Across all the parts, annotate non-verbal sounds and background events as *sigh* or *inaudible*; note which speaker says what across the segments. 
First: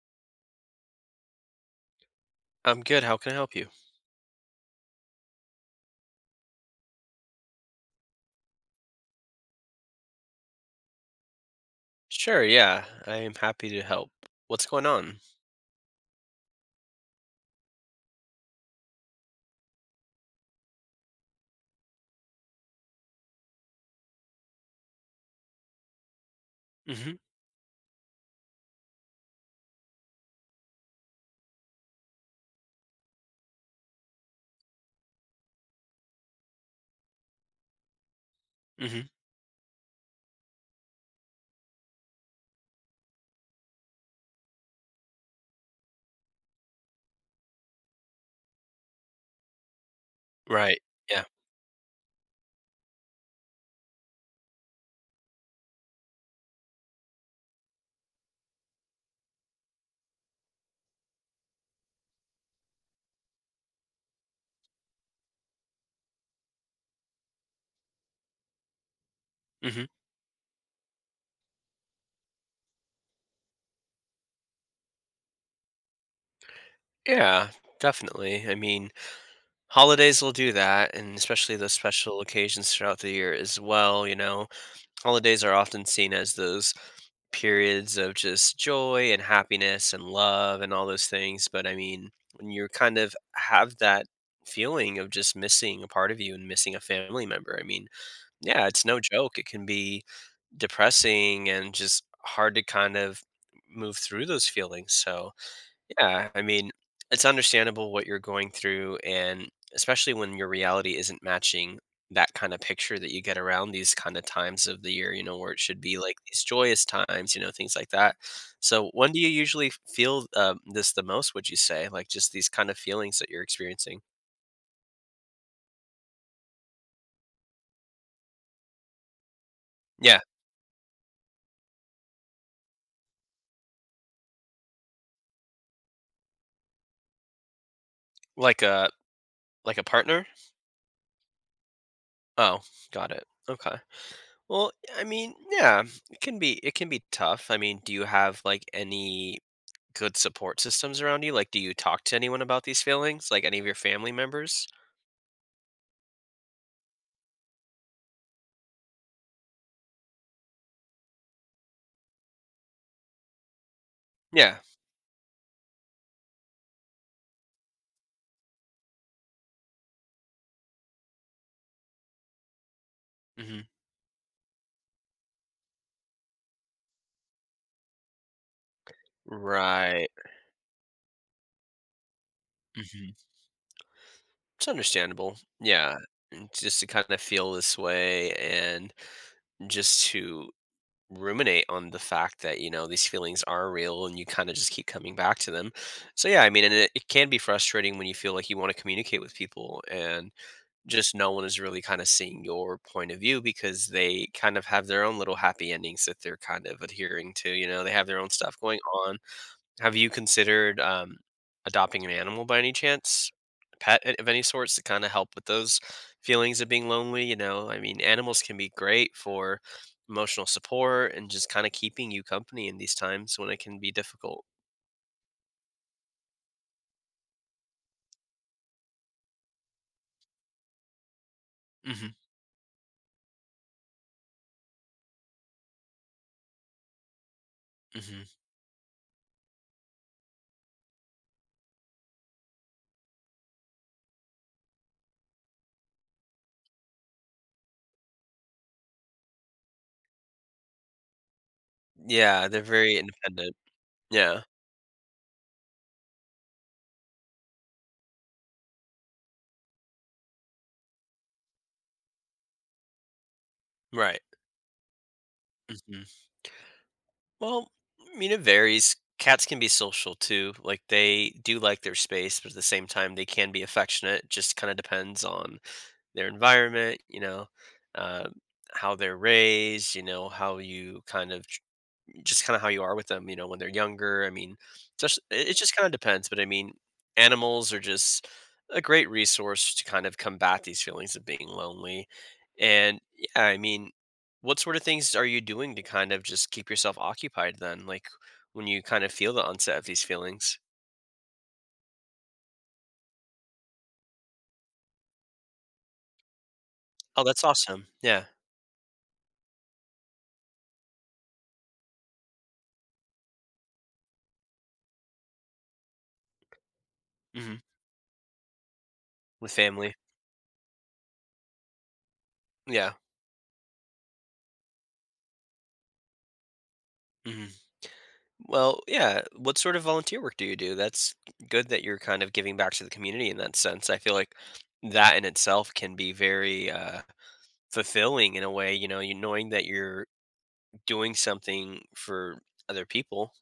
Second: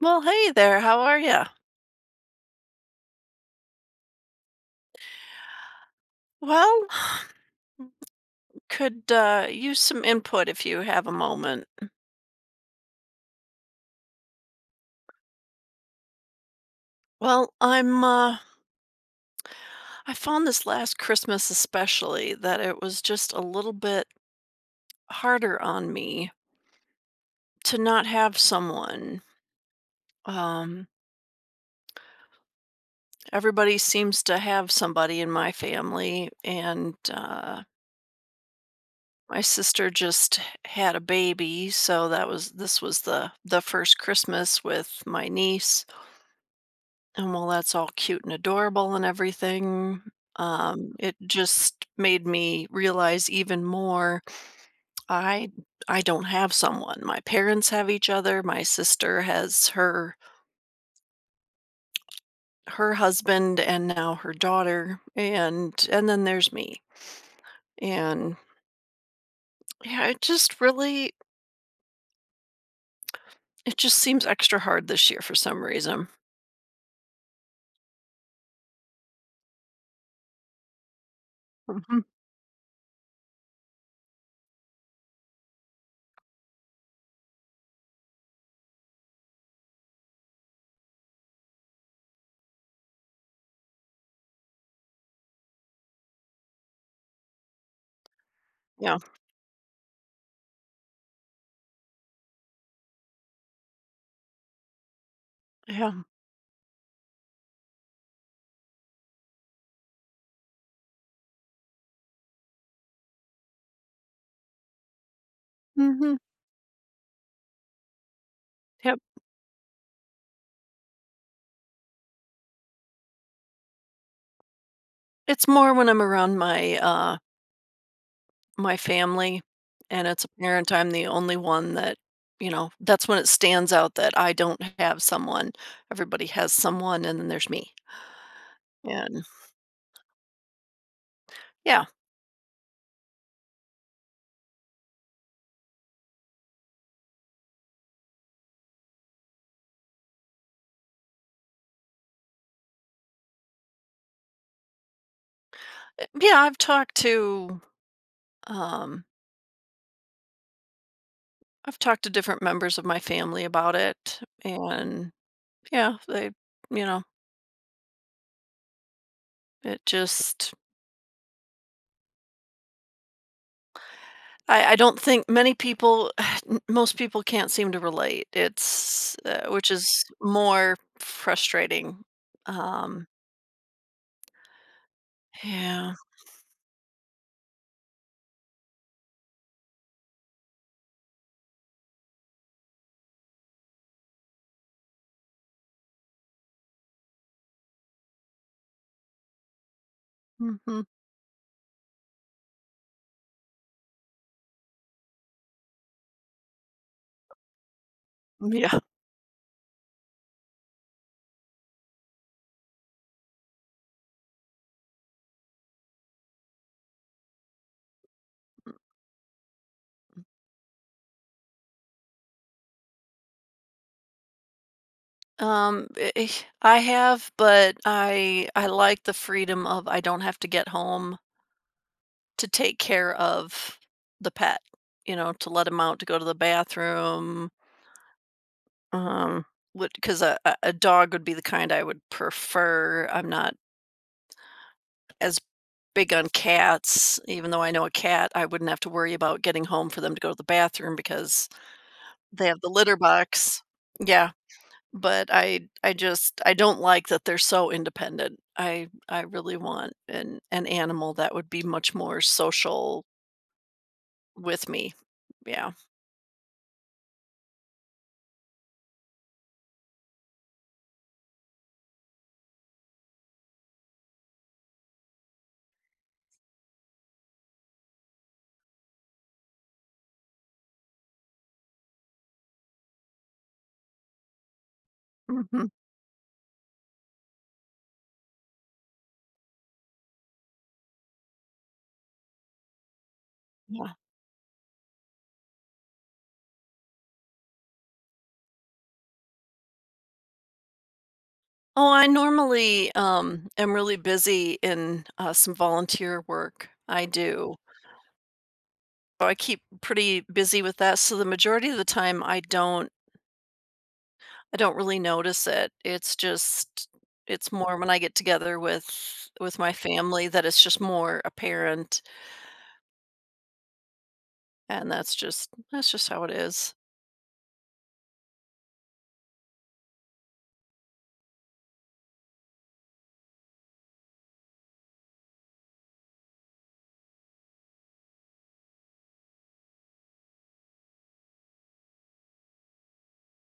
Speaker 1: Well, hey there. How are you?
Speaker 2: I'm good. How can I help you?
Speaker 1: Well, *sighs* could use some input if you have a moment.
Speaker 2: Sure. Yeah. I am happy to help. What's going on?
Speaker 1: Well, I'm. Uh, I found this last Christmas especially that it was just a little bit harder on me
Speaker 2: Hmm.
Speaker 1: to not have someone. Um, Everybody seems to have somebody in my family, and
Speaker 2: Hmm.
Speaker 1: my sister just had a baby, so that was this was the first Christmas with my niece. And while that's all cute and adorable and everything,
Speaker 2: Right.
Speaker 1: it
Speaker 2: Yeah.
Speaker 1: just made me realize even more I I don't have someone. My parents have each other. My sister has her husband and now her daughter, and then there's me. And
Speaker 2: Hmm.
Speaker 1: yeah, it just really it just seems extra hard this year for some reason.
Speaker 2: Yeah. Definitely. I mean, holidays will do that, and especially those
Speaker 1: Mhm.
Speaker 2: special occasions throughout the year as well. Holidays are often seen as those periods of just joy and happiness and love and all those things. But I mean, when you kind of have that feeling of just missing a part of you and missing a family member, I mean, yeah, it's
Speaker 1: Yeah.
Speaker 2: no joke. It can be depressing and just hard to kind of move through those feelings. So,
Speaker 1: Yeah.
Speaker 2: yeah, I mean, it's understandable what you're going through, and especially when your reality isn't matching that kind of picture that you get around these kind of times of the year, where it should be like
Speaker 1: Mhm.
Speaker 2: these joyous times, things like that. So,
Speaker 1: Yep.
Speaker 2: when do you usually feel this the most, would you say? Like just these kind of feelings that you're experiencing?
Speaker 1: It's more when I'm around my my family, and
Speaker 2: Yeah,
Speaker 1: it's apparent I'm the only one that, you know, that's when it stands out that I don't have someone. Everybody has someone, and then there's me.
Speaker 2: like a
Speaker 1: And
Speaker 2: like a partner?
Speaker 1: yeah,
Speaker 2: Oh, got it. Okay. Well, I mean, yeah, it can be tough. I mean, do you have like any good support systems around you? Like, do you talk to anyone about these feelings? Like any of your family members?
Speaker 1: yeah, um, I've talked to different members of my family about it,
Speaker 2: Yeah.
Speaker 1: and yeah, they, you know, it just
Speaker 2: Hmm.
Speaker 1: I don't think many people, *sighs* most people can't seem to relate. It's which is
Speaker 2: Right.
Speaker 1: more frustrating. Um,
Speaker 2: Hmm. It's understandable.
Speaker 1: yeah.
Speaker 2: Yeah. And just to kind of feel this way and just to ruminate on the fact that, these feelings are real and you kind of just keep coming back to them. So, yeah, I mean, and it can be frustrating when you feel like you want to communicate with people and
Speaker 1: Mhm.
Speaker 2: just no one is really kind of seeing your point of view because they kind of have their own little happy endings that they're kind of adhering to. They have their own stuff going
Speaker 1: Yeah.
Speaker 2: on. Have you considered adopting an animal by any chance? A pet of any sorts to kind of help with those feelings of being lonely. You know, I mean, animals can be great for emotional support and just kind of keeping you company in these times when it can be difficult.
Speaker 1: Um I I have, but I like the freedom of I don't have to get home
Speaker 2: Hmm.
Speaker 1: to take care of the pet, you know, to let him out to go to the bathroom.
Speaker 2: Hmm.
Speaker 1: Um because a dog would be the kind I would prefer. I'm not as big on cats, even though I know a cat, I wouldn't have to worry about getting home for them to go to the bathroom because they
Speaker 2: Yeah,
Speaker 1: have
Speaker 2: they're
Speaker 1: the
Speaker 2: very
Speaker 1: litter
Speaker 2: independent.
Speaker 1: box. Yeah,
Speaker 2: Yeah,
Speaker 1: but I just I don't like that they're so independent. I really want an animal that would be much more social
Speaker 2: right.
Speaker 1: with me. Yeah.
Speaker 2: Mm-hmm. Well, I mean, it varies. Cats can be social too. Like they do like their space, but at the same time, they can be affectionate. It just kind of depends on their environment, uh, how they're raised, how you kind of how you are with them, when they're younger. I mean, just it
Speaker 1: Mhm.
Speaker 2: just kind of depends. But I mean, animals are just a great resource to kind of combat these feelings of being lonely. And yeah, I mean,
Speaker 1: Yeah.
Speaker 2: what sort of things are you doing to kind of just keep yourself occupied then? Like when you kind of feel the onset of these feelings.
Speaker 1: Oh, I normally, am really busy in some volunteer work I
Speaker 2: Oh, that's
Speaker 1: do.
Speaker 2: awesome. Yeah.
Speaker 1: So I keep pretty busy with that, so the majority of the time, I don't really notice it. It's just it's
Speaker 2: Hmm.
Speaker 1: more when I get together with
Speaker 2: With
Speaker 1: my
Speaker 2: family.
Speaker 1: family that it's just more apparent.
Speaker 2: Yeah.
Speaker 1: And that's just how it is.
Speaker 2: Hmm. Well, yeah. What sort of volunteer work do you do? That's good that you're kind of giving back to the community in that sense. I feel like that in itself can be very fulfilling in a way, you knowing that you're doing something for other people.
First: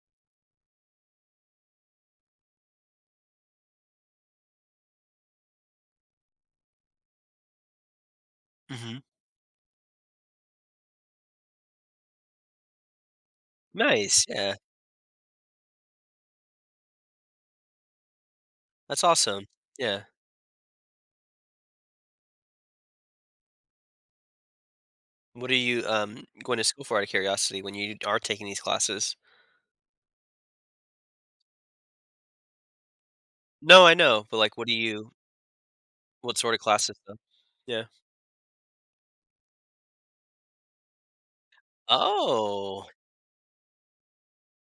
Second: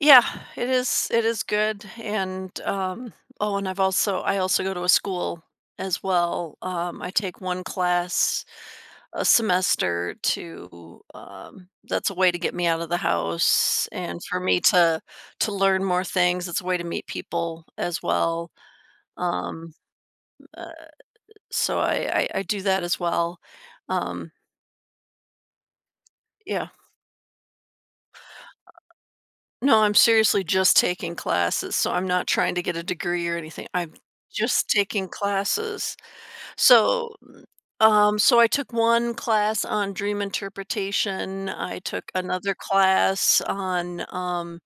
Speaker 1: Yeah, it is good, and, oh, and I also go to a school as well. I take 1 class
Speaker 2: Hmm.
Speaker 1: a semester to, that's a way to get me out of the house and
Speaker 2: Nice.
Speaker 1: for
Speaker 2: Yeah.
Speaker 1: me to learn more things. It's a way to meet people as well.
Speaker 2: That's awesome.
Speaker 1: Um,
Speaker 2: Yeah.
Speaker 1: uh, so I do that as well. Um,
Speaker 2: What are you going to
Speaker 1: yeah.
Speaker 2: school for out of curiosity when you are taking these classes?
Speaker 1: No, I'm seriously just taking classes, so I'm not trying to get a degree or anything.
Speaker 2: No, I
Speaker 1: I'm
Speaker 2: know, but like,
Speaker 1: just taking classes.
Speaker 2: what sort of classes
Speaker 1: So,
Speaker 2: though? Yeah.
Speaker 1: I took one class on dream interpretation. I took another
Speaker 2: Oh,
Speaker 1: class on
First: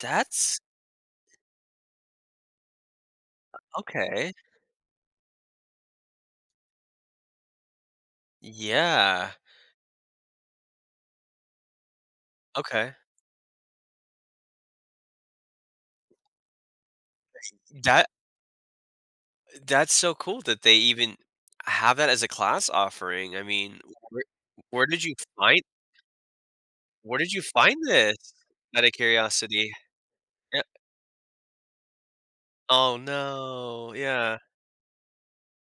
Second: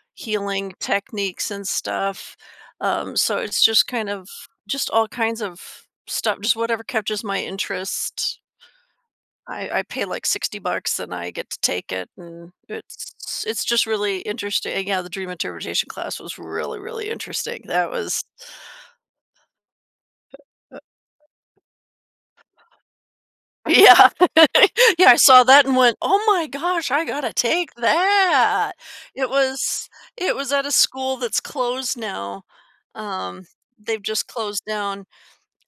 Speaker 2: that's
Speaker 1: healing techniques and stuff. So it's just kind of
Speaker 2: okay.
Speaker 1: just all kinds of stuff, just whatever catches my interest.
Speaker 2: Yeah.
Speaker 1: I pay like 60 bucks and I get to take it, and
Speaker 2: Okay.
Speaker 1: it's just really interesting. And yeah, the dream interpretation class was really, really interesting. That
Speaker 2: That
Speaker 1: was
Speaker 2: that's so cool that they
Speaker 1: uh,
Speaker 2: even have that as a class offering. I mean,
Speaker 1: yeah.
Speaker 2: where
Speaker 1: *laughs*
Speaker 2: where did
Speaker 1: Yeah,
Speaker 2: you
Speaker 1: I saw
Speaker 2: find
Speaker 1: that and went, "Oh my gosh, I
Speaker 2: where did
Speaker 1: gotta
Speaker 2: you
Speaker 1: take
Speaker 2: find this?
Speaker 1: that."
Speaker 2: Out of
Speaker 1: It
Speaker 2: curiosity.
Speaker 1: was
Speaker 2: Yeah.
Speaker 1: at a school that's closed now.
Speaker 2: Oh,
Speaker 1: Um,
Speaker 2: no.
Speaker 1: they've just
Speaker 2: Yeah.
Speaker 1: closed down.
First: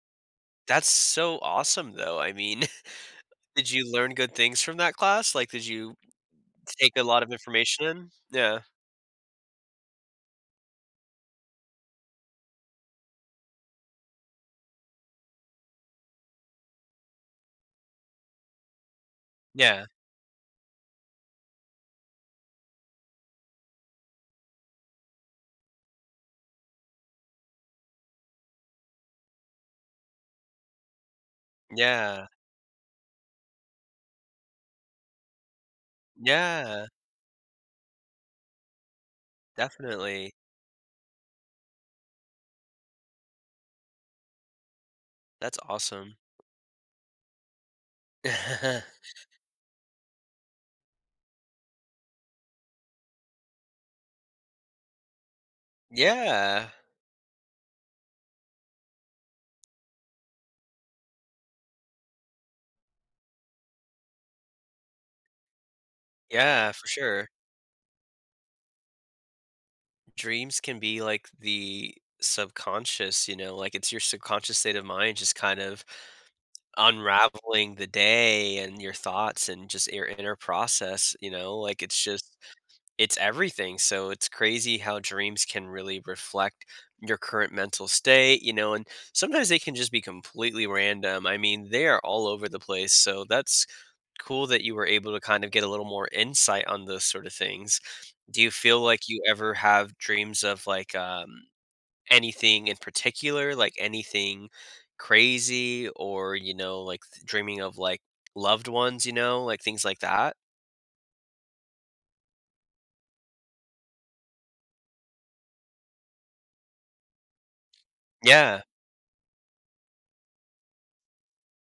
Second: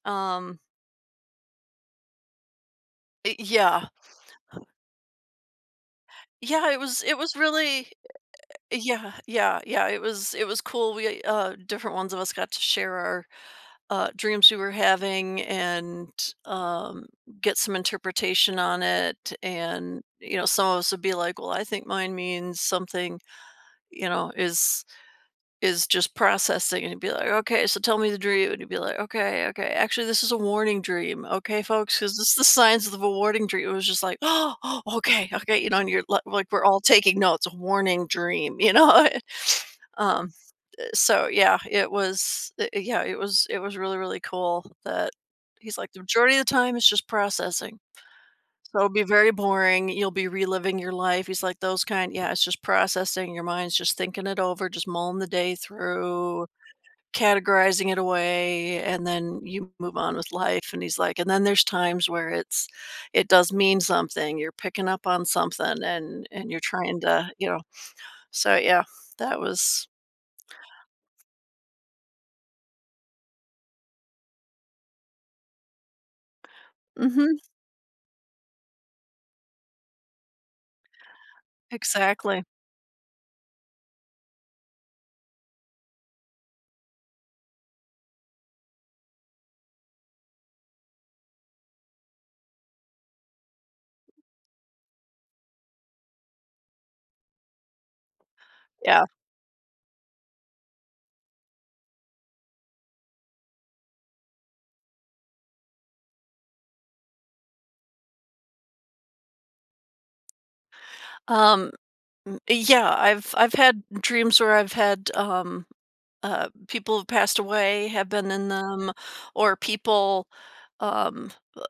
Speaker 1: Um,
Speaker 2: That's so awesome, though. I mean, *laughs*
Speaker 1: y
Speaker 2: did
Speaker 1: Yeah.
Speaker 2: you learn good things from that class? Like, did you
Speaker 1: Yeah,
Speaker 2: take a
Speaker 1: it
Speaker 2: lot of
Speaker 1: was
Speaker 2: information
Speaker 1: really
Speaker 2: in? Yeah.
Speaker 1: Yeah, yeah, yeah, it was cool. We, different ones of us got to share our dreams we were having and, um, get some interpretation on it.
Speaker 2: Yeah.
Speaker 1: And you know, some of us would be like, "Well, I think mine means something." You know, is just processing, and he'd be like, "Okay, so tell me the dream," and he'd be like, "Okay, okay, actually, this is a warning dream, okay, folks, because
Speaker 2: Yeah.
Speaker 1: this is the signs of a warning dream." It was just like, "Oh, oh, okay, okay," you know, and like, we're all
Speaker 2: Yeah.
Speaker 1: taking notes, a warning dream, you know. *laughs* um,
Speaker 2: Definitely.
Speaker 1: yeah, it was I yeah, it was really, really cool. that
Speaker 2: That's
Speaker 1: He's like, "The
Speaker 2: awesome.
Speaker 1: majority of the time it's just processing, so it'll be
Speaker 2: *laughs*
Speaker 1: very boring, you'll be reliving your life." He's like, "Those kind yeah, it's just processing, your mind's just thinking it over, just mulling the day through,
Speaker 2: Yeah.
Speaker 1: categorizing it away, and then you move on with life." And he's like, "And then there's times where it does mean something, you're picking up on something and you're
Speaker 2: Yeah, for
Speaker 1: trying
Speaker 2: sure.
Speaker 1: to," you know? So, yeah, that was
Speaker 2: Dreams can be like the subconscious, like it's your subconscious state of mind just kind of
Speaker 1: mhm,
Speaker 2: unraveling the day and your thoughts and just your inner process, like
Speaker 1: exactly.
Speaker 2: it's everything. So it's crazy how dreams can really reflect your current mental state, and sometimes they can just be completely random. I mean, they are all over the place. So that's cool that you were able to kind of get a little more insight on those sort of things. Do you feel
Speaker 1: Yeah.
Speaker 2: like you ever have dreams of like anything in particular, like anything crazy, or like dreaming of like loved ones, like things like that?
Speaker 1: Um, m Yeah, I've had dreams where I've had, people who've passed away have been in
Speaker 2: Yeah.
Speaker 1: them, or people, um, uh,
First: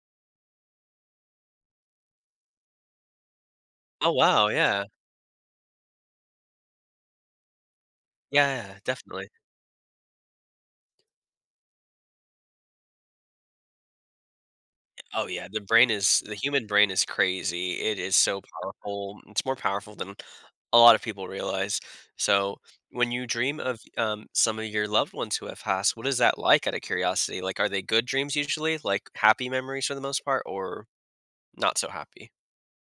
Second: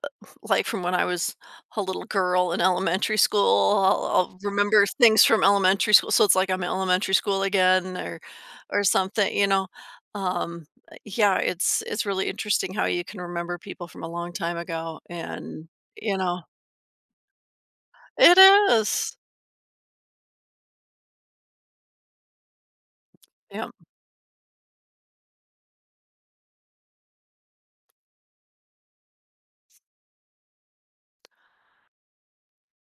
Speaker 1: like from when I was a little girl in elementary school, I'll
Speaker 2: Oh
Speaker 1: I'll
Speaker 2: wow. Yeah.
Speaker 1: remember things from elementary school, so it's like I'm in elementary school again or
Speaker 2: Yeah. Definitely.
Speaker 1: something, you know? Um, yeah, it's really interesting how you can remember people from a long time ago,
Speaker 2: Oh, yeah,
Speaker 1: and, you
Speaker 2: the
Speaker 1: know.
Speaker 2: human brain is crazy. It is
Speaker 1: It
Speaker 2: so
Speaker 1: is.
Speaker 2: powerful. It's more powerful than a lot of people realize. So, when you dream
Speaker 1: Yeah.
Speaker 2: of, some of your loved ones who have passed, what is that like out of curiosity? Like, are they good dreams usually? Like, happy memories for the most part or not so happy?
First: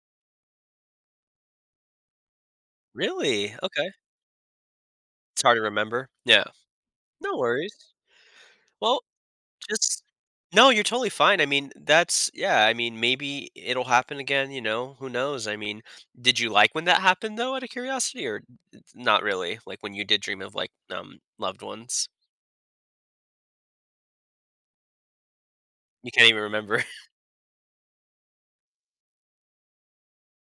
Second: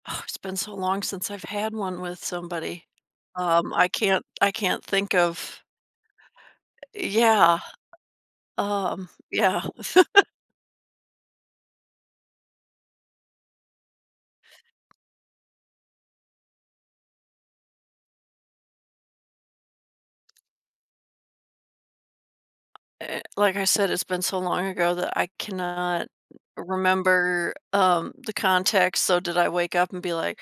Speaker 1: Oh, it's been so long since I've had one with somebody.
Speaker 2: Really? Okay.
Speaker 1: I can't think
Speaker 2: It's hard to
Speaker 1: of
Speaker 2: remember. Yeah. No
Speaker 1: yeah,
Speaker 2: worries. Well.
Speaker 1: yeah,
Speaker 2: Just No, you're totally fine. I mean, that's yeah, I mean, maybe it'll happen again, who knows? I mean, did you like when that happened though, out of curiosity, or not really? Like when you did dream of like loved ones?
Speaker 1: like I said, it's been so long ago that I cannot
Speaker 2: You can't even remember. *laughs*
Speaker 1: remember, the context, so did I wake up and be like,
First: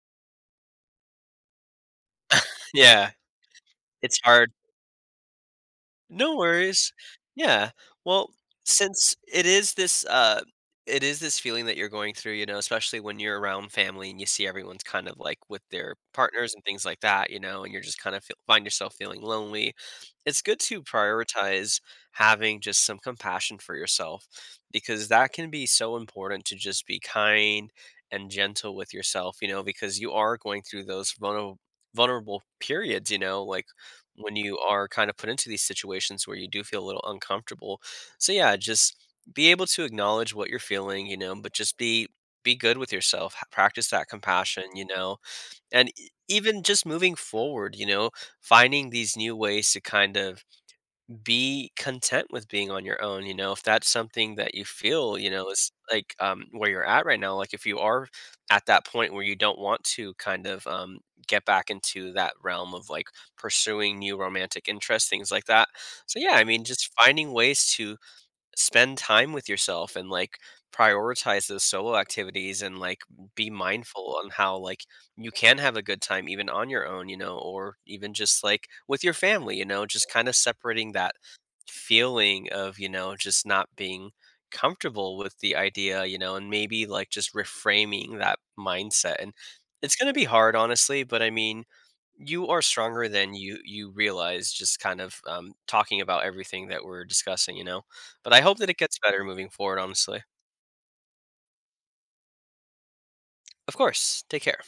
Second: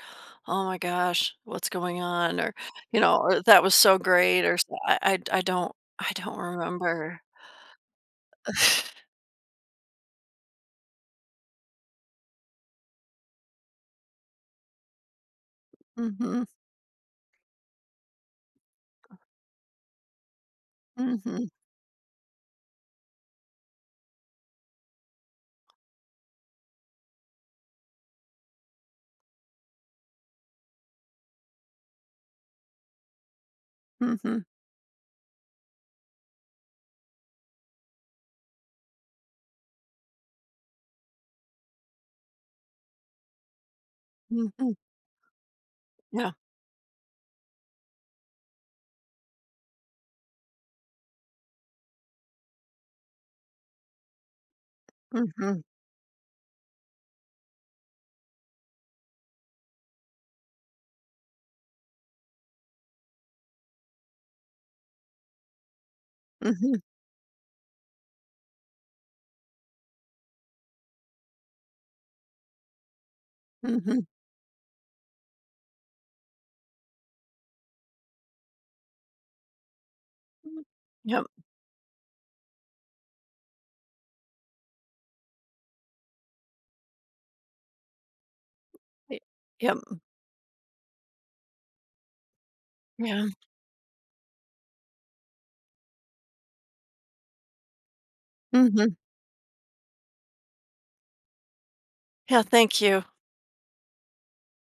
Speaker 1: "Oh my gosh, what's going on?" Or, you
Speaker 2: Yeah.
Speaker 1: know, or, "That was so
Speaker 2: It's
Speaker 1: great,"
Speaker 2: hard.
Speaker 1: or I do not I
Speaker 2: No
Speaker 1: don't
Speaker 2: worries.
Speaker 1: remember.
Speaker 2: Yeah. Well, since it is this feeling that you're going through, especially when you're around family and you see everyone's kind of like with their
Speaker 1: Mhm,
Speaker 2: partners and things like that, and you're just kind of find yourself feeling lonely. It's good to
Speaker 1: mhm,
Speaker 2: prioritize having just some compassion for yourself because that can be so important to just be kind and gentle with yourself, because you are going through those vulnerable periods, like when
Speaker 1: mhm,
Speaker 2: you are kind of put into these situations where you do feel a little uncomfortable. So yeah, just be able to acknowledge what you're feeling, but just be good with yourself. Practice that compassion,
Speaker 1: mhm,
Speaker 2: you know. And
Speaker 1: yeah,
Speaker 2: even just moving forward, finding these new ways to kind of be content with being on your own, if that's something that you feel,
Speaker 1: mhm,
Speaker 2: is like where you're at right now, like if you are at that point where you don't want to kind of get back into that realm of like pursuing new romantic interests, things like that. So, yeah, I mean,
Speaker 1: mhm,
Speaker 2: just finding ways to spend time with yourself and like prioritize those solo activities and like be
Speaker 1: mhm,
Speaker 2: mindful on how like you can have a good time even on your own or even just like with your family just kind of
Speaker 1: mm,
Speaker 2: separating that
Speaker 1: yep,
Speaker 2: feeling of just not being comfortable with the idea and maybe like just reframing that mindset,
Speaker 1: y
Speaker 2: and
Speaker 1: yep.
Speaker 2: it's going to be hard, honestly, but I mean, you are stronger
Speaker 1: Yeah.
Speaker 2: than you realize, just kind of talking about everything that we're discussing, but I hope that it
Speaker 1: Mhm.
Speaker 2: gets better moving forward, honestly.
Speaker 1: Yeah, thank you.
Speaker 2: Of course. Take care.